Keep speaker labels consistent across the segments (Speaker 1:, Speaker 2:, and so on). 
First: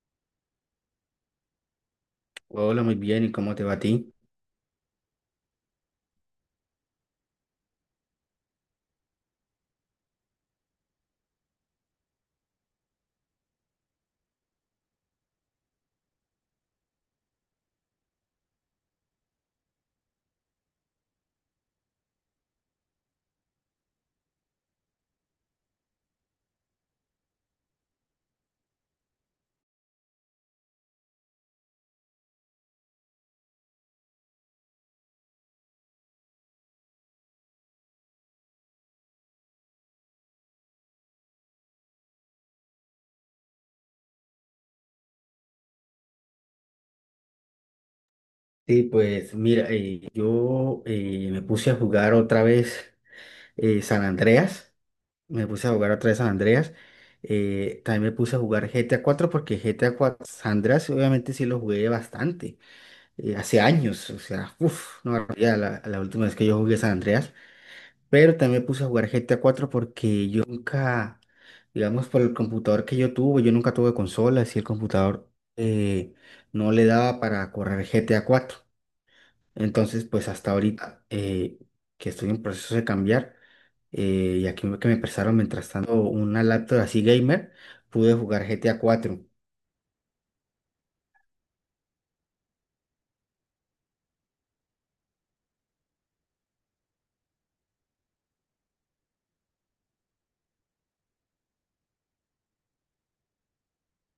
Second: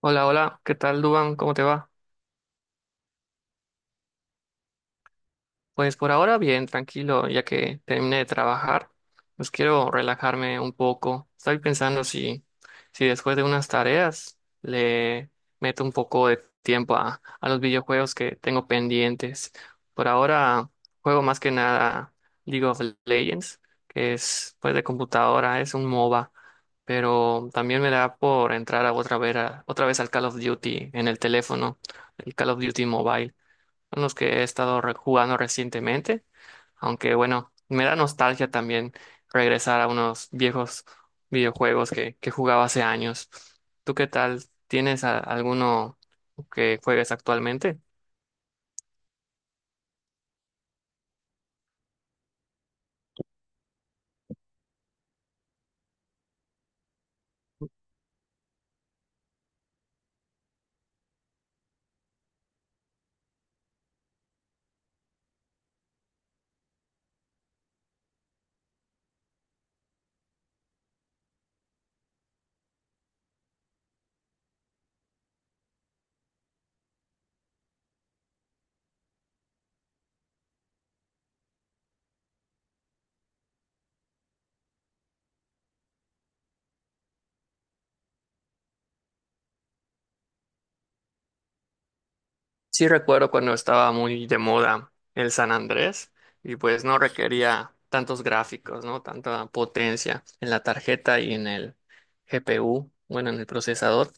Speaker 1: Hola, hola, ¿qué tal, Duban? ¿Cómo te va?
Speaker 2: Hola, muy bien, ¿y cómo te va a ti?
Speaker 1: Pues por ahora bien, tranquilo, ya que terminé de trabajar, pues quiero relajarme un poco. Estoy pensando si después de unas tareas le meto un poco de tiempo a los videojuegos que tengo pendientes. Por ahora juego más que nada League of Legends, que es pues de computadora, es un MOBA, pero también me da por entrar a, otra vez al Call of Duty en el teléfono, el Call of Duty Mobile. Son los que he estado jugando recientemente, aunque bueno, me da nostalgia también regresar a unos viejos videojuegos que jugaba hace años. ¿Tú qué tal? ¿Tienes alguno que juegues actualmente?
Speaker 2: Sí, pues mira, yo me puse a jugar otra vez San Andreas, me puse a jugar otra vez San Andreas. También me puse a jugar GTA 4 porque GTA 4 San Andreas obviamente sí lo jugué bastante, hace años. O sea, uff, no, ya la última vez que yo jugué San Andreas. Pero también me puse a jugar GTA cuatro porque yo nunca, digamos, por el computador que yo tuve, yo nunca tuve consola, y el computador eh, no le daba para correr GTA cuatro. Entonces, pues hasta ahorita, que estoy en proceso de cambiar, y aquí que me prestaron mientras tanto una laptop así gamer, pude jugar GTA cuatro.
Speaker 1: Sí, recuerdo cuando estaba muy de moda el San Andrés y pues no requería tantos gráficos, ¿no? Tanta potencia en la tarjeta y en el GPU, bueno, en el procesador.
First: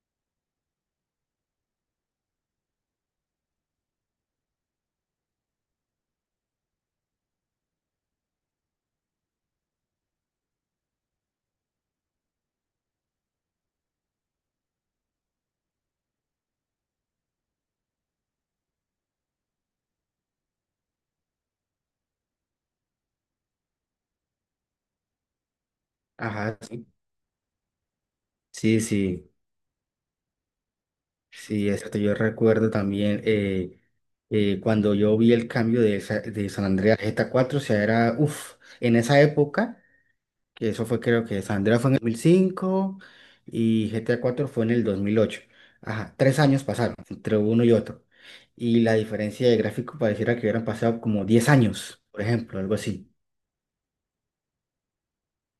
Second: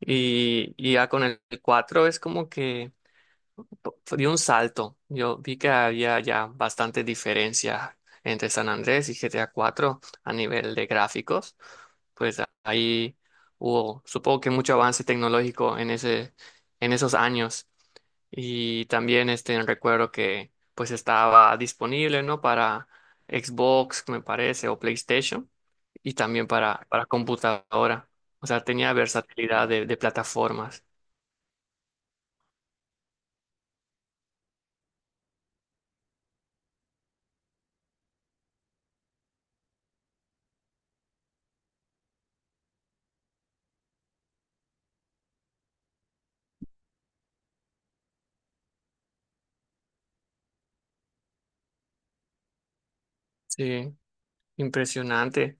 Speaker 1: Y ya con el cuatro es como que di un salto. Yo vi que había ya bastantes diferencias entre San Andrés y GTA 4 a cuatro a nivel de gráficos. Pues ahí hubo, supongo que mucho avance tecnológico en en esos años. Y también este recuerdo que pues estaba disponible, ¿no? Para Xbox, me parece, o PlayStation, y también
Speaker 2: Ajá, sí,
Speaker 1: para computadora. O sea,
Speaker 2: sí,
Speaker 1: tenía
Speaker 2: sí.
Speaker 1: versatilidad de plataformas.
Speaker 2: Sí, exacto. Yo recuerdo también, cuando yo vi el cambio de, de San Andreas a GTA 4, o sea, era, uff, en esa época, que eso fue, creo que San Andreas fue en el 2005 y GTA 4 fue en el 2008. Ajá, 3 años pasaron entre uno y otro. Y la diferencia de gráfico pareciera que hubieran pasado como 10 años, por ejemplo, algo así.
Speaker 1: Sí. Impresionante.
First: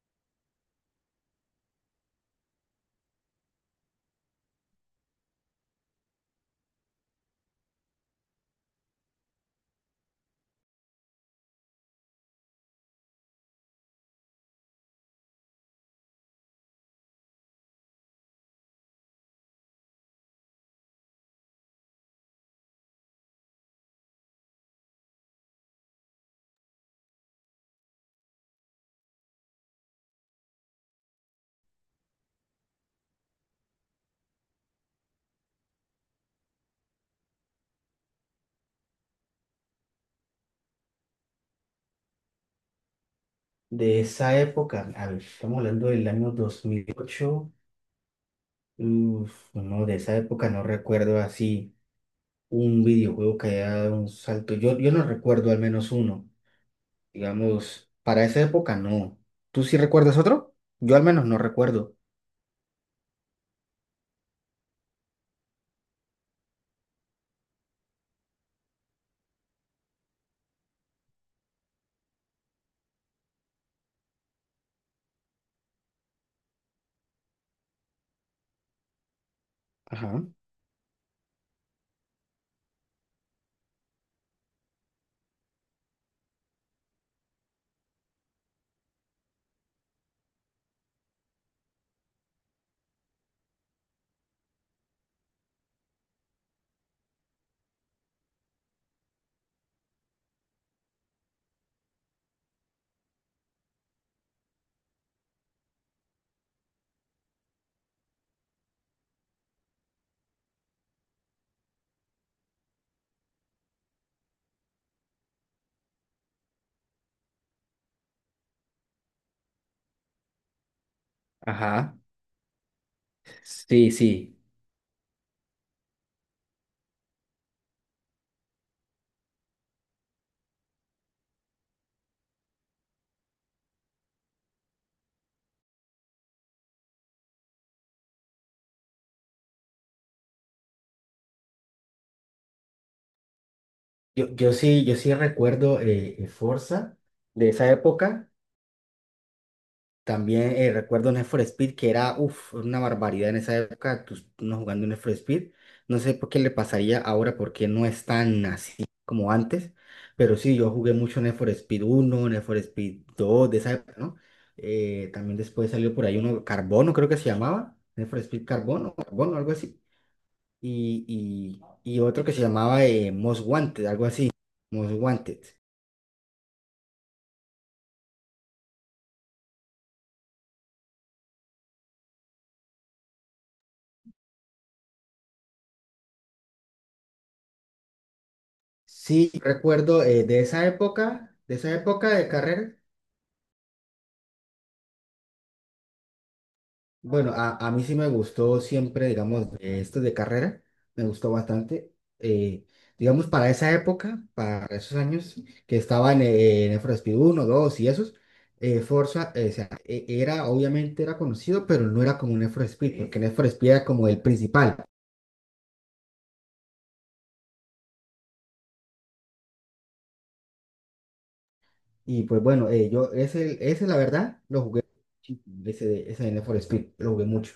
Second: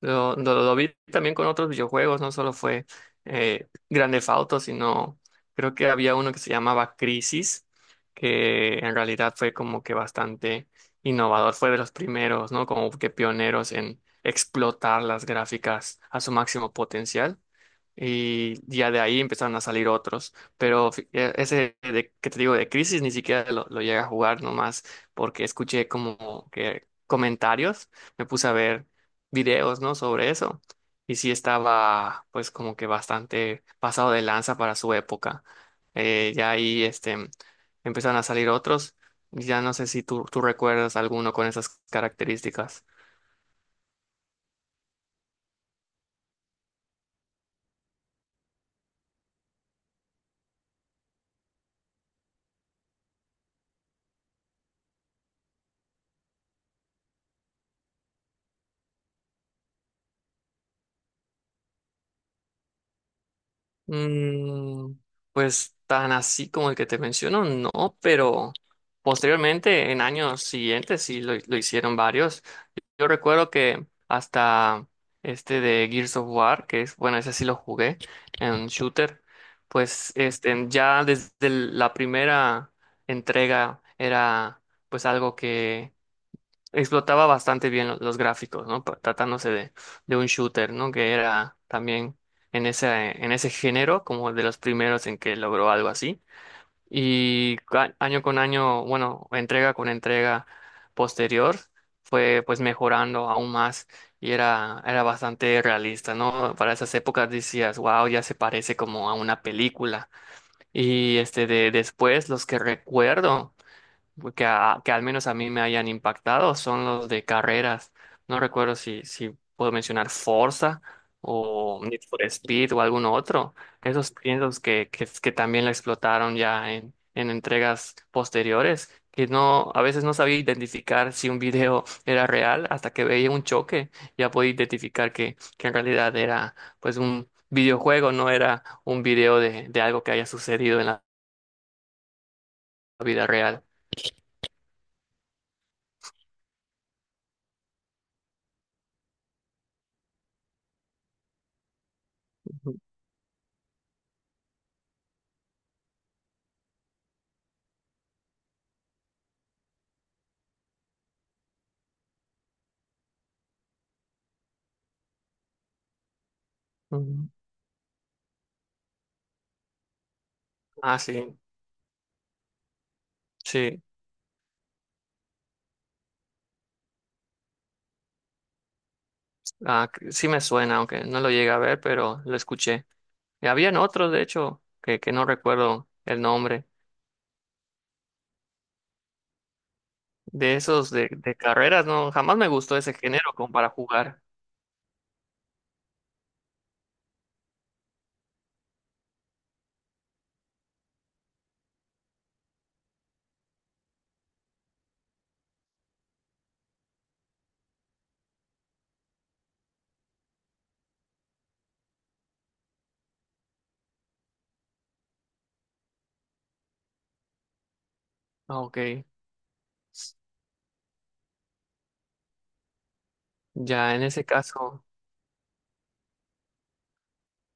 Speaker 1: Lo vi también con otros videojuegos, no solo fue Grand Theft Auto, sino creo que había uno que se llamaba Crisis, que en realidad fue como que bastante innovador, fue de los primeros, ¿no? Como que pioneros en explotar las gráficas a su máximo potencial, y ya de ahí empezaron a salir otros. Pero ese de, que te digo de Crisis ni siquiera lo llegué a jugar nomás porque escuché como que comentarios, me puse a ver videos, ¿no? Sobre eso, y sí estaba pues como que bastante pasado de lanza para su época. Ya ahí empezaron a salir otros. Ya no sé si tú recuerdas alguno con esas características.
Speaker 2: De esa época, a ver, estamos hablando del año 2008. Uff, no, de esa época no recuerdo así un videojuego que haya dado un salto. Yo no recuerdo al menos uno. Digamos, para esa época no. ¿Tú sí recuerdas otro? Yo al menos no recuerdo.
Speaker 1: Mm, pues tan así como el que te menciono, no, pero posteriormente, en años siguientes, sí lo hicieron varios. Yo recuerdo que hasta este de Gears of War, que es, bueno, ese sí lo jugué en shooter, pues
Speaker 2: Ajá.
Speaker 1: este, ya desde la primera entrega era pues algo que explotaba bastante bien los gráficos, ¿no? Tratándose de un shooter, ¿no? Que era también en en ese género, como de los primeros en que logró algo así. Y año con año, bueno, entrega con entrega posterior, fue pues mejorando aún más y era bastante realista, ¿no? Para esas épocas decías, wow, ya se parece como a una película. Y este de después, los que recuerdo que al menos a mí me hayan impactado son los de carreras. No recuerdo si puedo mencionar Forza o
Speaker 2: Ajá.
Speaker 1: Need for Speed o alguno otro.
Speaker 2: Sí,
Speaker 1: Esos
Speaker 2: sí.
Speaker 1: piensos que también la explotaron ya en entregas posteriores, que no, a veces no sabía identificar si un video era real hasta que veía un choque. Ya podía identificar que en realidad era pues un videojuego, no era un video de algo que haya sucedido en la vida real.
Speaker 2: Yo sí recuerdo Forza de esa época. También recuerdo Need for Speed, que era uf,
Speaker 1: Ujú.
Speaker 2: una barbaridad en esa época, tú, uno jugando Need for Speed. No sé por qué le pasaría ahora, porque no es tan así como antes. Pero sí, yo jugué mucho Need for Speed uno, Need for Speed 2 de esa época, ¿no? También después salió por ahí uno, Carbono creo que se
Speaker 1: Ujú.
Speaker 2: llamaba, Need for Speed Carbono, Carbono, algo así.
Speaker 1: Ah, sí.
Speaker 2: Y, y otro que se llamaba Most
Speaker 1: Sí,
Speaker 2: Wanted, algo así, Most Wanted.
Speaker 1: ah, sí me suena, aunque no lo llegué a ver, pero lo escuché. Y habían otros, de hecho, que no recuerdo el nombre.
Speaker 2: Sí, recuerdo, de
Speaker 1: De
Speaker 2: esa
Speaker 1: esos
Speaker 2: época,
Speaker 1: de
Speaker 2: de esa
Speaker 1: carreras,
Speaker 2: época
Speaker 1: no,
Speaker 2: de
Speaker 1: jamás me
Speaker 2: carrera.
Speaker 1: gustó ese género como para jugar.
Speaker 2: Bueno, a mí sí me gustó siempre, digamos, esto de carrera, me gustó bastante. Eh, digamos, para esa época, para esos años que estaban, en el Need for 1, 2 y esos, Forza, o sea, era, obviamente era conocido, pero no era como un Need for Speed, porque Need for Speed era como el principal.
Speaker 1: Ah, Ok,
Speaker 2: Y pues bueno, yo ese
Speaker 1: ya
Speaker 2: la
Speaker 1: en ese
Speaker 2: verdad lo jugué
Speaker 1: caso.
Speaker 2: muchísimo, ese, ese de Need for Speed, lo jugué mucho.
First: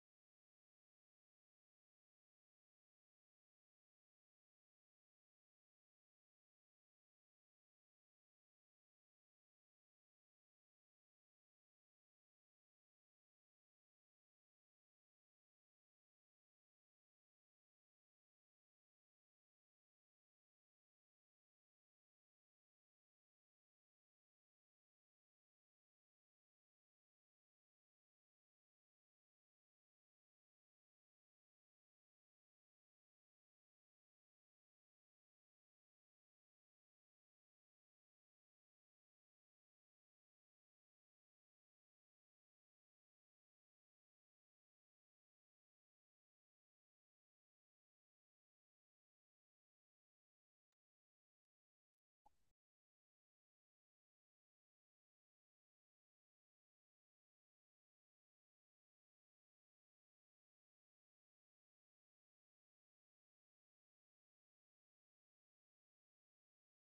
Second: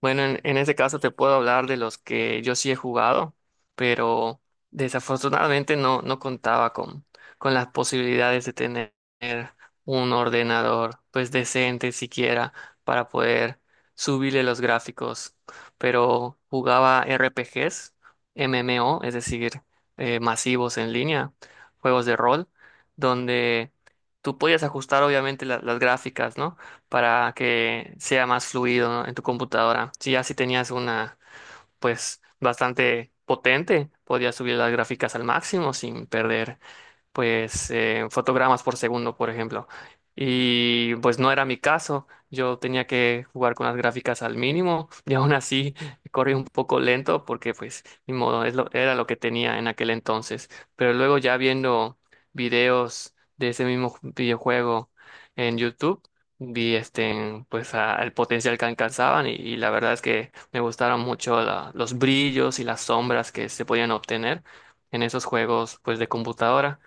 Speaker 1: Bueno, en ese caso te puedo hablar de los que yo sí he jugado, pero desafortunadamente no contaba con las posibilidades de tener un ordenador pues decente siquiera para poder subirle los gráficos. Pero jugaba RPGs, MMO, es decir, masivos en línea, juegos de rol, donde tú podías ajustar obviamente las gráficas, ¿no? Para que sea más fluido, ¿no? En tu computadora. Si ya si tenías una, pues bastante potente, podías subir las gráficas al máximo sin perder pues fotogramas por segundo, por ejemplo. Y pues no era mi caso, yo tenía que jugar con las gráficas al mínimo y aún así corrí un poco lento porque pues ni modo, es era lo que tenía en aquel entonces. Pero luego ya viendo videos de ese mismo videojuego en YouTube, vi este, pues el potencial que alcanzaban y la verdad es que me gustaron mucho los brillos y las sombras que se podían obtener en esos juegos pues de computadora,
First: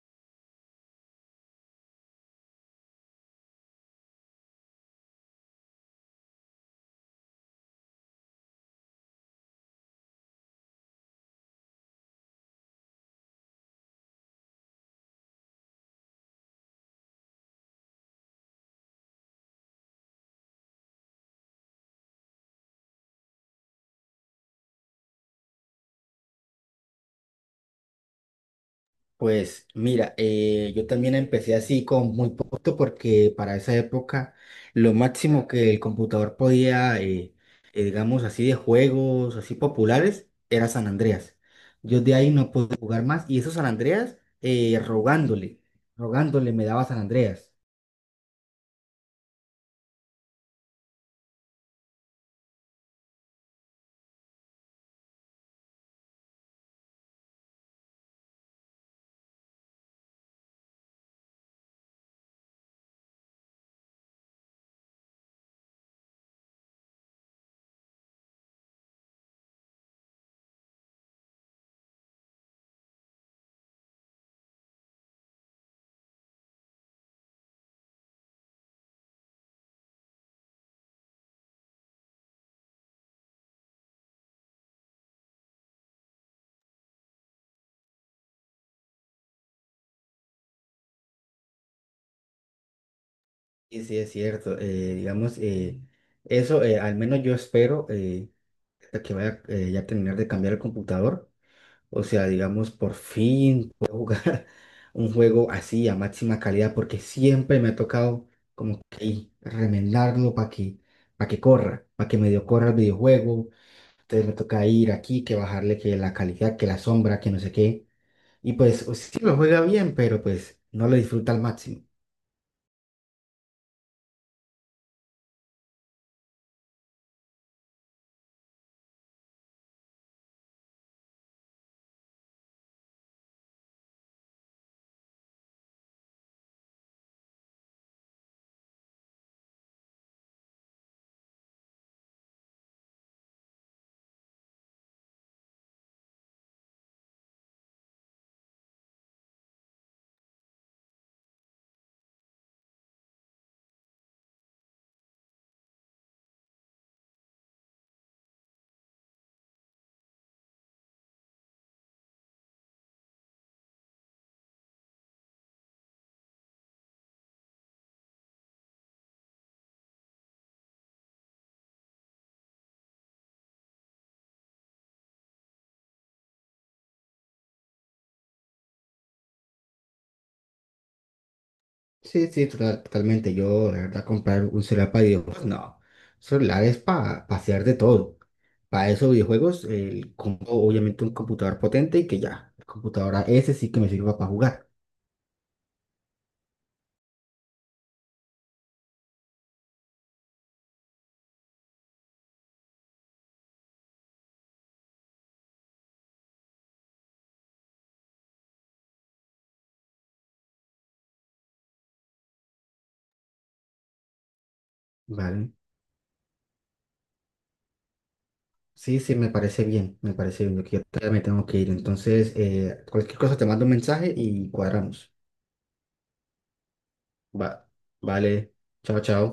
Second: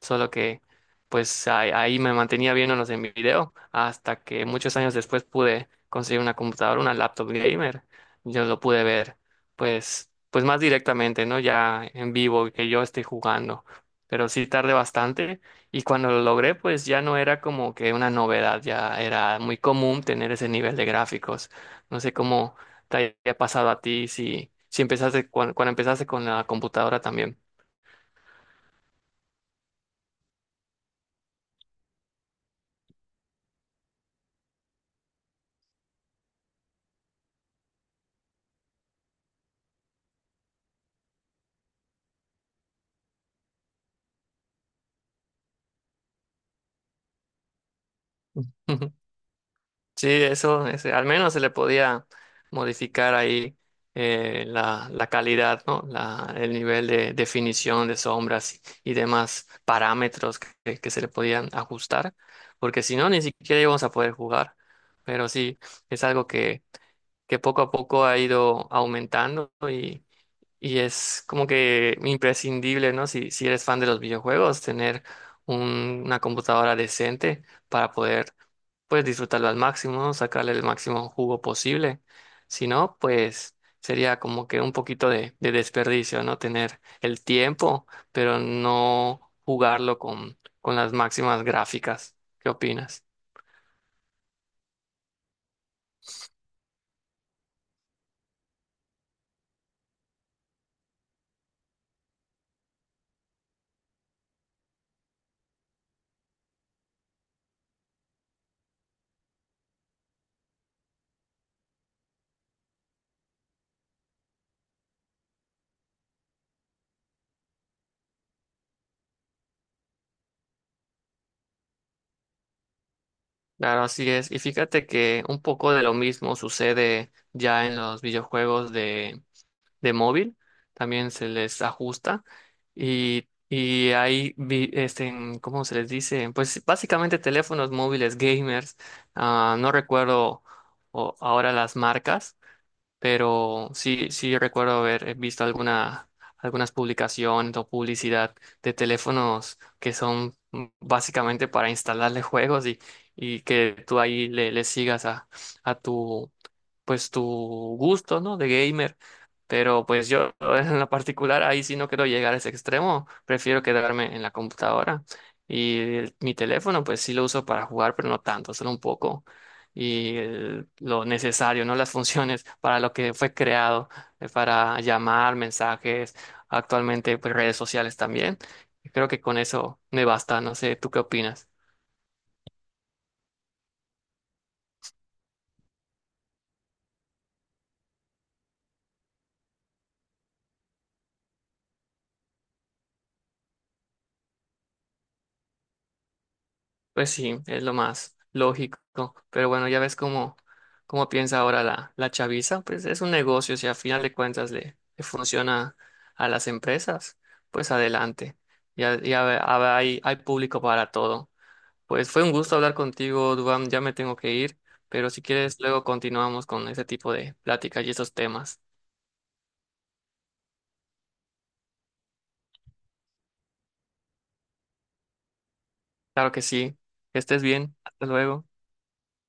Speaker 1: solo que pues ahí me mantenía viéndolos en video hasta que muchos años después pude conseguir una computadora, una laptop gamer. Yo lo pude ver pues más directamente, ¿no? Ya en vivo que yo esté jugando. Pero sí tardé bastante, y cuando lo logré pues ya no era como que una novedad, ya era muy común tener ese nivel de gráficos. No sé cómo te haya pasado a ti si empezaste cuando empezaste con la computadora también.
Speaker 2: Pues mira, yo también empecé así con muy poquito porque para esa época lo máximo que el computador podía, digamos así, de juegos así populares era San Andreas. Yo de ahí no pude jugar más y eso San Andreas, rogándole, rogándole me daba San Andreas.
Speaker 1: Ujú. Sí, eso, ese, al menos se le podía modificar ahí la, la calidad, ¿no? La, el nivel de definición de sombras y demás parámetros que se le podían ajustar, porque si no, ni siquiera íbamos a poder jugar. Pero sí, es algo que poco a poco ha ido aumentando, y es como que imprescindible, ¿no? Si, si eres fan de los videojuegos, tener una computadora decente para poder, pues, disfrutarlo al máximo, ¿no? Sacarle el máximo jugo posible. Si no, pues sería como que un poquito de desperdicio, ¿no? Tener el tiempo, pero no jugarlo con las máximas gráficas. ¿Qué opinas?
Speaker 2: Y sí, es cierto, digamos, eso, al menos yo espero, hasta que vaya, ya a terminar de cambiar el computador. O sea, digamos, por fin puedo jugar un juego así a máxima calidad, porque siempre me ha tocado como que remendarlo para que corra, para que medio corra el videojuego. Entonces me toca ir aquí, que bajarle que la calidad, que la sombra, que no sé qué. Y pues, o sí lo juega bien, pero pues no lo disfruta al máximo.
Speaker 1: Claro, así es. Y fíjate que un poco de lo mismo sucede ya en los videojuegos de móvil. También se les ajusta. Y hay, ¿cómo se les dice? Pues básicamente teléfonos móviles gamers. Ah, no recuerdo ahora las marcas, pero sí, sí recuerdo haber visto algunas publicaciones o publicidad de teléfonos que son básicamente para instalarle juegos, y que tú ahí le sigas a tu, pues tu gusto, ¿no? De gamer. Pero pues yo en la particular ahí sí no quiero llegar a ese extremo, prefiero quedarme en la computadora. Y mi teléfono pues sí lo uso para jugar, pero no tanto, solo un poco. Y lo necesario, ¿no? Las funciones para lo que fue creado, para llamar, mensajes, actualmente pues redes sociales también. Creo que con eso me basta, no sé, ¿tú qué opinas?
Speaker 2: Sí, sí, totalmente. Yo, la verdad, comprar un celular para videojuegos, no. Celular es para hacer de todo. Para esos videojuegos, el, compro, obviamente un computador potente y que ya, la computadora ese sí que me sirva para jugar,
Speaker 1: Pues sí, es lo más lógico. Pero bueno, ya ves cómo piensa ahora la, la chaviza. Pues es un negocio, si a final de cuentas le funciona a las empresas, pues adelante. Ya, hay público para todo. Pues fue un gusto hablar contigo, Dubán. Ya me tengo que ir, pero si
Speaker 2: ¿vale?
Speaker 1: quieres, luego continuamos con este tipo de pláticas y esos temas.
Speaker 2: Sí, sí, me parece bien, me parece bien. Yo que ya me tengo que ir. Entonces, cualquier cosa te mando un mensaje y cuadramos.
Speaker 1: Claro que sí. Que estés
Speaker 2: Va,
Speaker 1: bien. Hasta
Speaker 2: vale,
Speaker 1: luego.
Speaker 2: chao, chao.